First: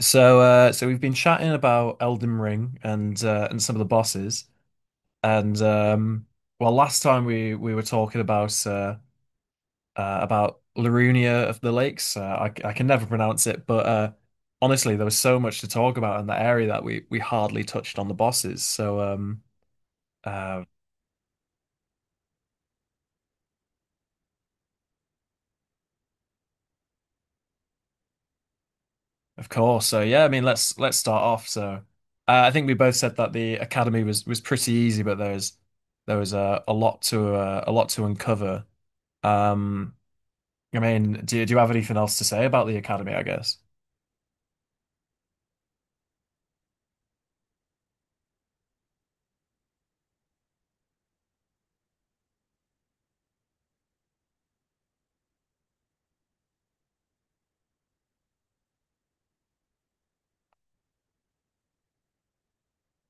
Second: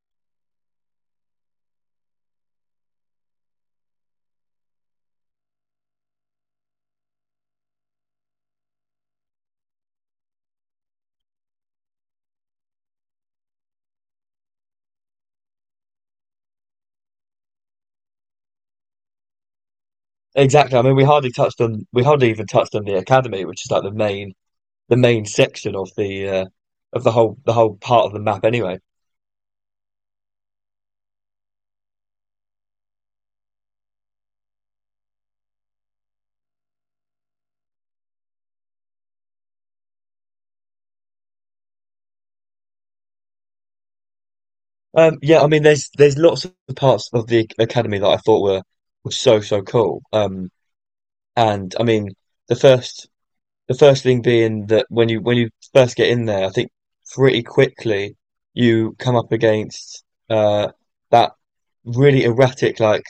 So we've been chatting about Elden Ring and some of the bosses, and well, last time we were talking about Larunia of the Lakes. I can never pronounce it, but honestly, there was so much to talk about in that area that we hardly touched on the bosses. Uh, Exactly. I mean, we hardly even touched on the academy, which is like the main section of the of the whole part of the map. Anyway, of course, so yeah, I mean, let's start off. I think we both said that the academy was pretty easy, but there was a lot to uncover. Um, I mean, do you have anything else to say about the Academy, I guess? Yeah. I mean, there's lots of parts of the academy that I thought were so cool. And I mean, the first the first thing being that when you first get in there, I think pretty quickly you come up against uh that really erratic, like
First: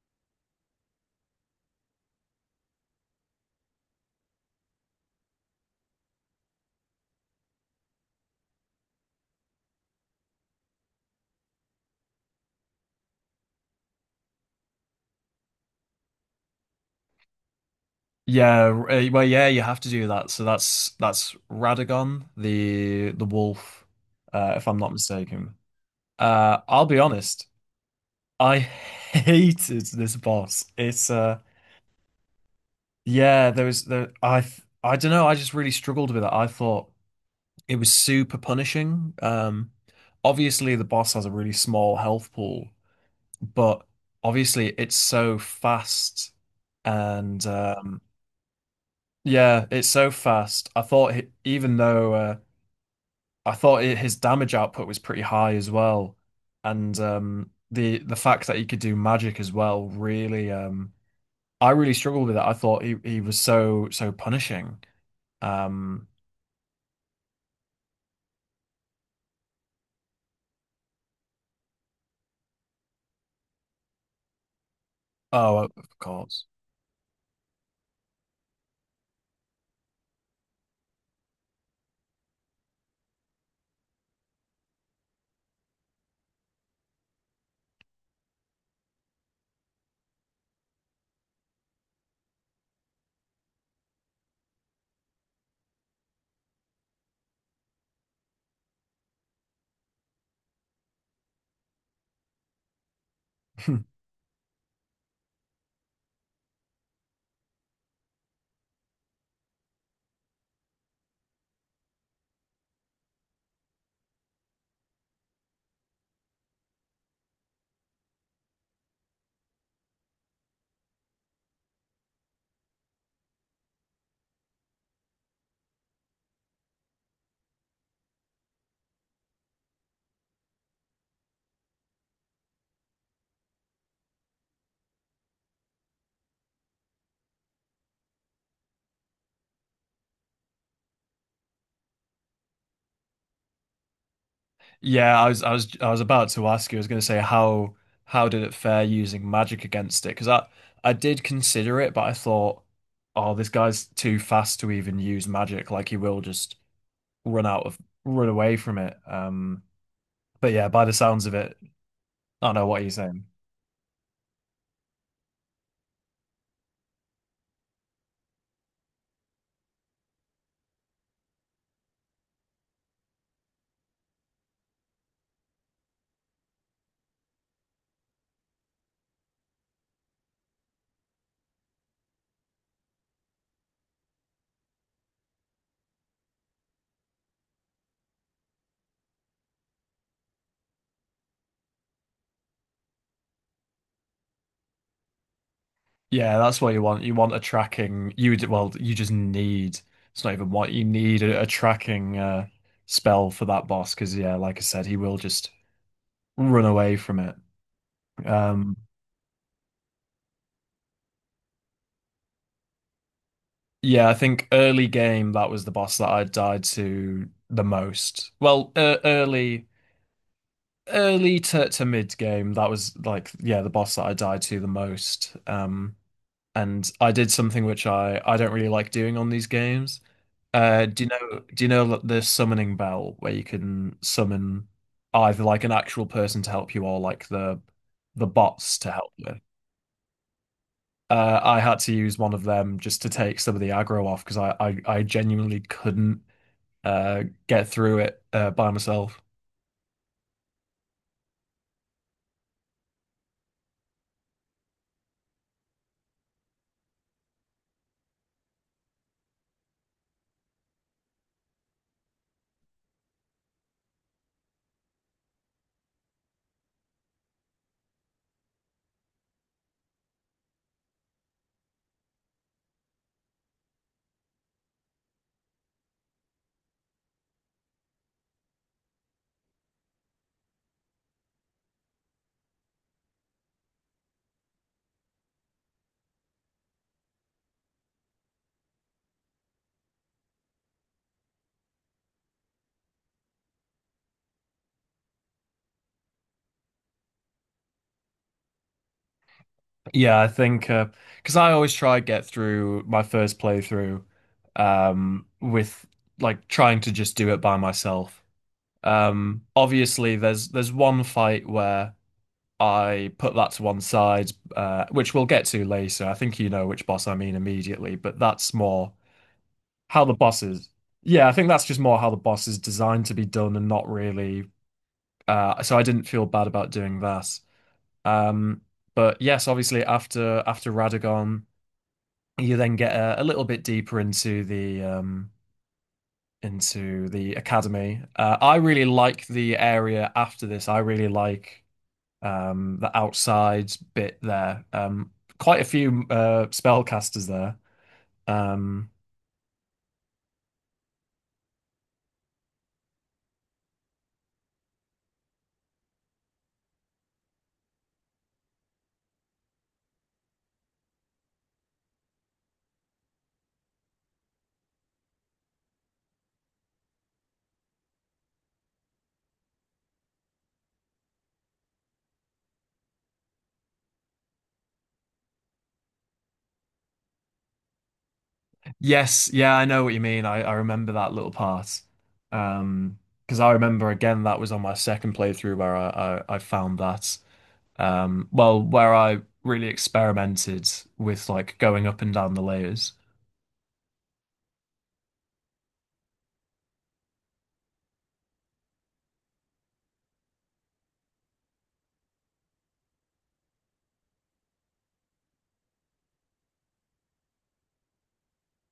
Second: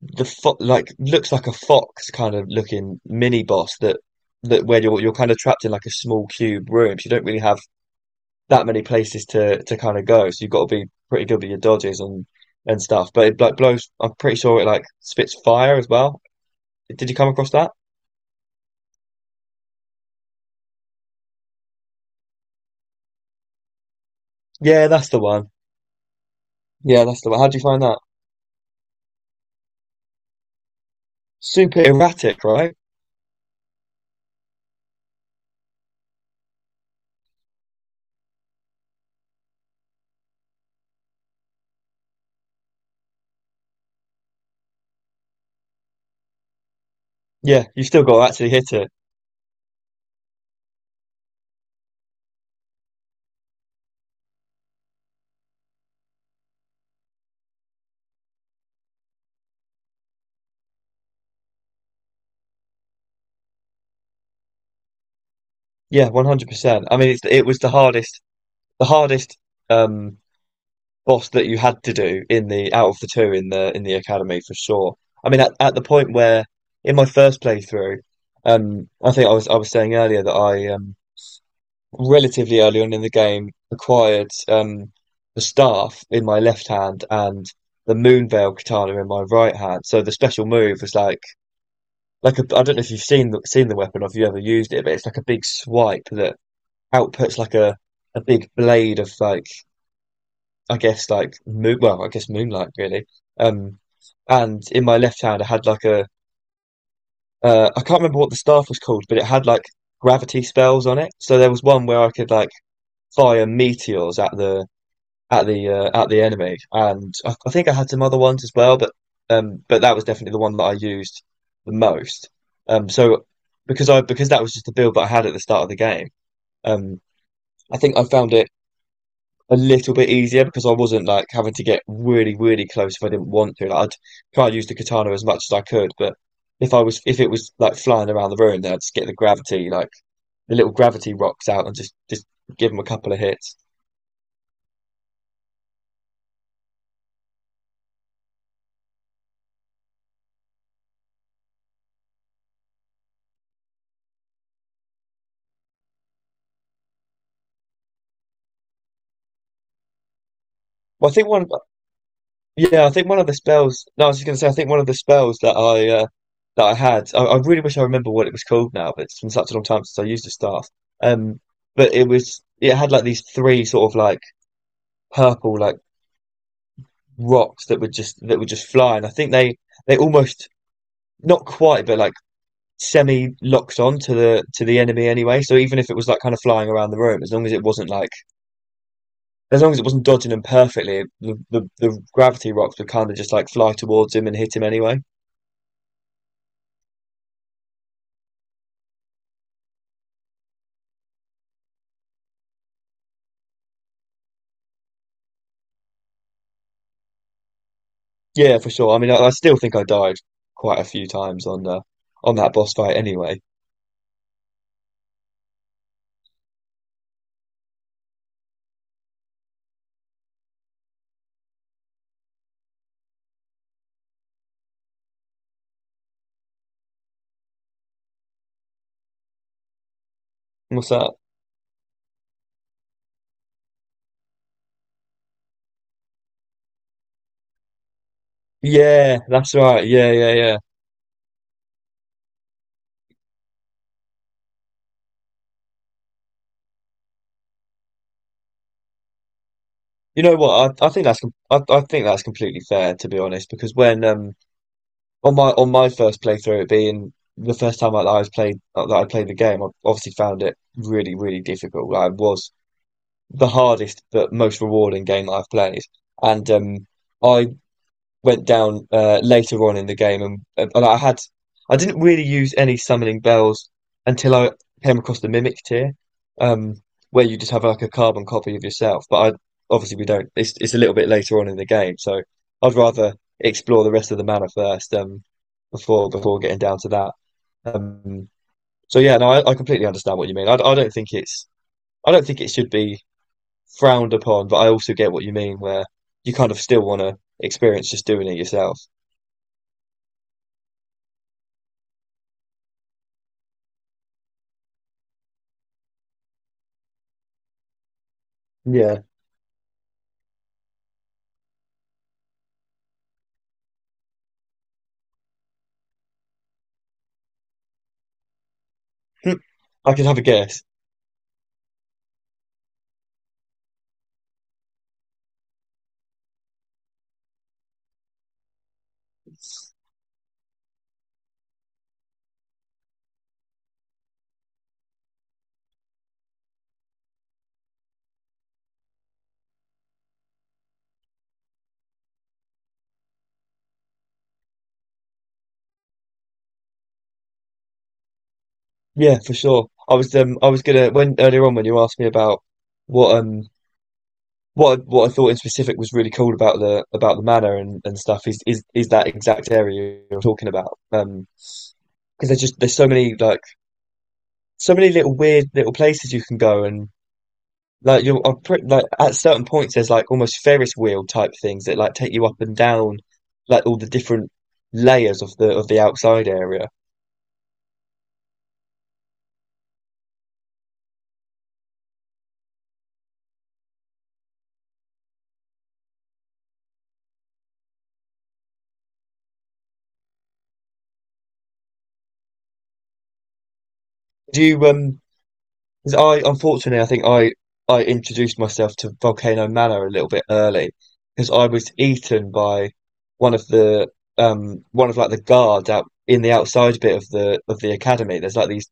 the fo like looks like a fox kind of looking mini boss that where you're kind of trapped in like a small cube room, so you don't really have that many places to kind of go. So you've got to be pretty good with your dodges and stuff. But it like blows. I'm pretty sure it like spits fire as well. Did you come across that? Yeah, well, yeah, you have to do that. So that's Radagon, the wolf, if I'm Yeah, not that's the one. mistaken. I'll be Yeah, that's the one. honest, How do you find that? I hated this boss. It's Super erratic, right? Yeah, there was the I don't know. I just really struggled with it. I thought it was super punishing. Obviously the boss has a really small health pool, but obviously it's so fast and Yeah, you still got to actually hit it. Yeah, it's so fast. I thought he, even though I thought it, his damage output was pretty high as well, and the fact that he could do magic as well really I really struggled with that. I thought he was so so punishing. Um, Yeah, 100%. I mean, it was the hardest um boss that you had to do in the out of the two in the academy for sure. I mean, oh, at the of point course. where in my first playthrough, I think I was saying earlier that I, relatively early on in the game, acquired, the staff in my left hand and the Moonveil katana in my right hand. So the special move was like a, I don't know if you've seen the weapon or if you ever used it, but it's like a big swipe that outputs like a big blade of like, I guess like moon, well, I guess moonlight really. Um, and in my left hand, I had like a I can't remember what the staff was called, but it had like gravity spells on it. So there was one where I could like fire meteors at the at the at the enemy, and I think I had some other ones as well, but that was definitely the one that I used the most. So because that was just the build that I had at the start of the game, um, I think I found it a little bit easier because I wasn't like having to get really, really close if I didn't want to. Like, I'd try to use the katana as much as I could, but if it was like flying around the room, then I'd just get the gravity, like the little gravity rocks out and just give them a couple of hits. Yeah, I was about to ask you. I was going to say how did it fare using magic against it? Because I did consider it, but I thought, oh, this guy's too fast to even use magic. Like he will just run out of run away from it. But yeah, by the Well, sounds of it, I don't know what yeah, you're I think one saying. of the spells. No, I was just gonna say, I think one of the spells that I had, I really wish I remember what it was called now, but it's been such a long time since I used the staff. Um, but it had like these three sort of like purple, like, rocks that were just flying. I think they almost, not quite, but like semi locked on to the enemy anyway. So even if it was like kind of flying around the room, as long as it wasn't dodging them perfectly, the gravity rocks would kind of just like fly towards him and hit him anyway. Yeah, that's what you want. You want a tracking. Well, you just need. It's not even what you need a tracking spell for that boss because yeah, like I said, he will just run away from it. Yeah, for Um, sure. I mean, I still think I died quite a few times on that boss fight anyway. yeah, I think early game that was the boss that I died to the most. Well, early to mid game that was like yeah the boss that I died to the most. And I did something which I don't really like doing on these games. What's that? Do you know the summoning bell where you can summon either like an actual person to help you or like the bots to help Yeah, you? that's right. Yeah, yeah, yeah. I had to use one of them just to take some of the aggro off because I genuinely couldn't get through it by myself. You know what? I think that's completely fair, to be honest. Because when on my first playthrough, it being the first time that I was played that I played the game, I obviously found it really, really difficult. Like, it was the hardest but most rewarding game that I've played, and I went down, later on in the game, and I had I didn't really use any summoning bells until I came across the mimic tier, um, where you just have like a carbon copy of yourself. But I, obviously, we don't. It's a little bit later on in the game, so I'd rather explore the rest of the mana first, before getting down to that. Um, so yeah, no, I completely understand what you mean. I don't think it's, I don't think it should be frowned upon, but I also get what you mean where you kind of still want to experience just doing it yourself. Yeah, I think 'cause because I always try get through my first playthrough with like trying to just do it by myself. Yeah. Obviously, there's one fight where I put that to one side, which we'll get to later. I think you know which boss I mean immediately, but that's more Hmm, I how could the have a boss guess. is. Yeah, I think that's just more how the boss is designed to be done and not really. So I didn't feel bad about doing that. Um, but yes, obviously after after Radagon, you then get a little bit deeper into the academy. I really like the area after this. I really like the outside bit there. Quite a few spellcasters there. Um, Yeah, for sure. I was gonna, when earlier on when you asked me about what um what I thought in specific was really cool about the manor and stuff, is that exact area you're talking about. Because there's just there's so many like so many little weird little places you can go. And like you're I'm pretty, like, at certain points there's like almost Ferris wheel type things that like take you up and down like all the different layers of the outside area. yes, yeah, I know what you mean. I remember that little part. Um, because I remember again that was on my second playthrough where I found that. Well, where I really experimented with like going up and down the layers. Do you um? 'Cause I, unfortunately, I introduced myself to Volcano Manor a little bit early because I was eaten by one of the, one of like the guards out in the outside bit of the academy. There's like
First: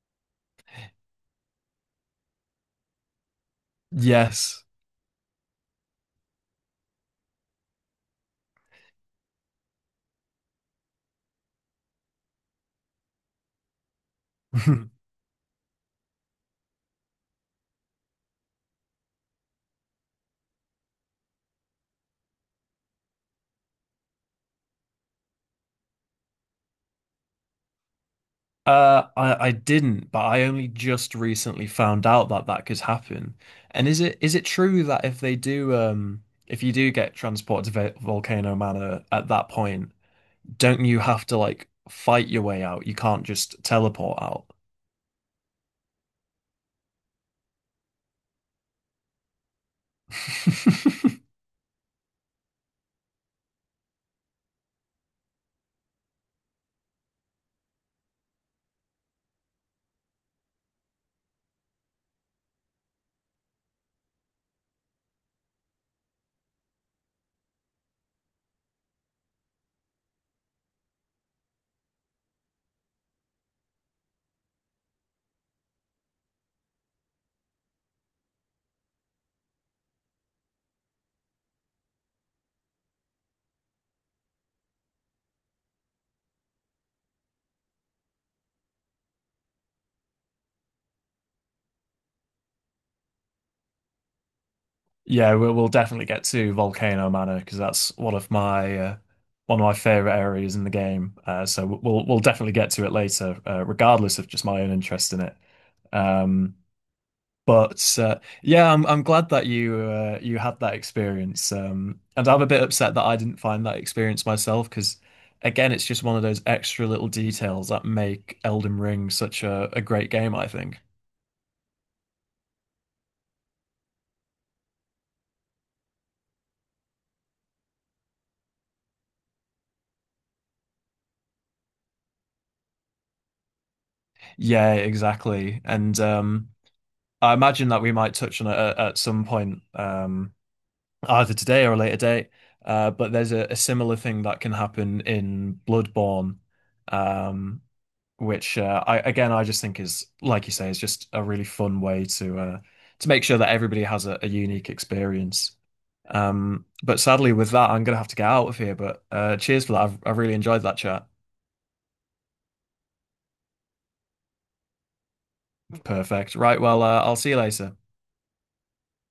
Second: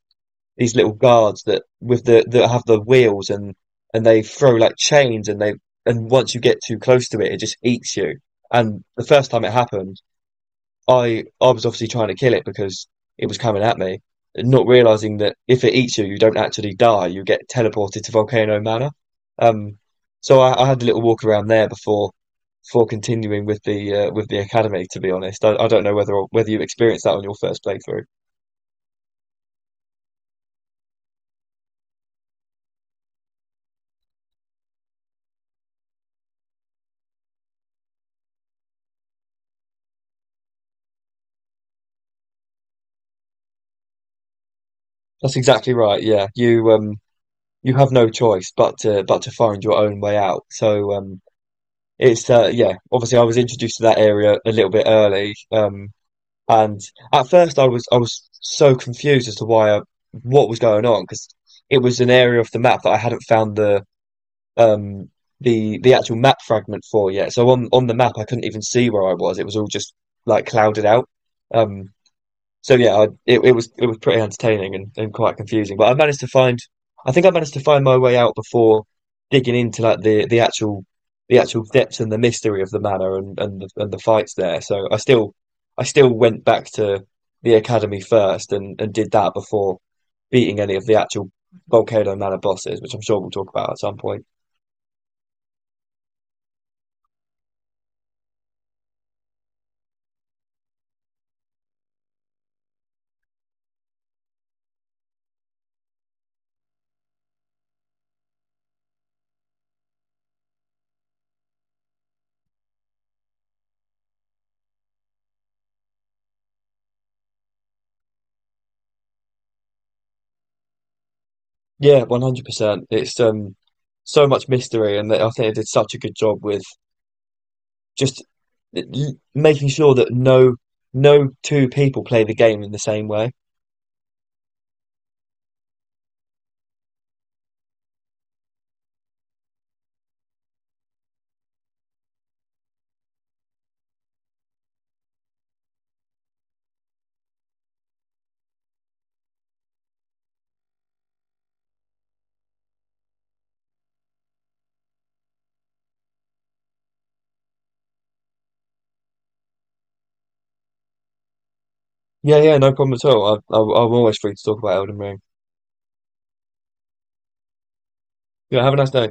these little guards that, that have the wheels and they throw Yes. like chains, and they, and once you get too close to it, it just eats you. And the first time it happened, I was obviously trying to kill it because it was coming at me, not realizing that if it eats you, you don't actually die. You get teleported to Volcano Manor. Um, so I had a little walk around there before, before continuing with the academy. To be honest, I don't know whether, whether you experienced that on your first playthrough. I didn't, but I only just recently found out that that could happen. And is it true that if they do, if you do get transported to Volcano Manor at that point, don't you have to like fight your way out? You can't just teleport out. That's exactly right. Yeah, you have no choice but to, but to find your own way out. So um. It's yeah, obviously I was introduced to that area a little bit early, and at first, I was so confused as to why what was going on, because it was an area of the map that I hadn't found um the actual map fragment for yet. So on the map, I couldn't even see where I was. It was all just like clouded out. Um, so yeah, it was, it was pretty entertaining and quite confusing. But I managed to find, I think I managed to find my way out before digging into like the actual, the actual depths and the mystery of the manor, and and the fights there. So I still, I still went back to the academy first, and did that before beating any of the actual Volcano Manor bosses, which I'm sure we'll talk about at some point. Yeah, we'll definitely get to Volcano Manor because that's one of my favorite areas in the game. So we'll definitely get to it later, regardless of just my own interest in it. Um, But yeah, I'm glad that you you had that experience. And I'm a bit upset that I didn't find that experience myself because, again, it's just one of those extra little details that make Elden Ring such a great game, I think. Yeah, 100%. It's so much mystery, and I think they did such a good job with just making sure that no, no two people play the game in the same way. Yeah, exactly. And I imagine that we might touch on it at some point. Either today or a later date. But there's a similar thing that can happen in Bloodborne, um, which I just think is like you say is just a really fun way to make sure that everybody has a unique experience. But sadly, with that, I'm gonna have to get out of here. But Cheers for that. I've really enjoyed that chat. Yeah, yeah, no problem at all. I'm always free to talk about Elden Ring. Perfect. Right. Well, I'll see you later. Yeah, have a nice day.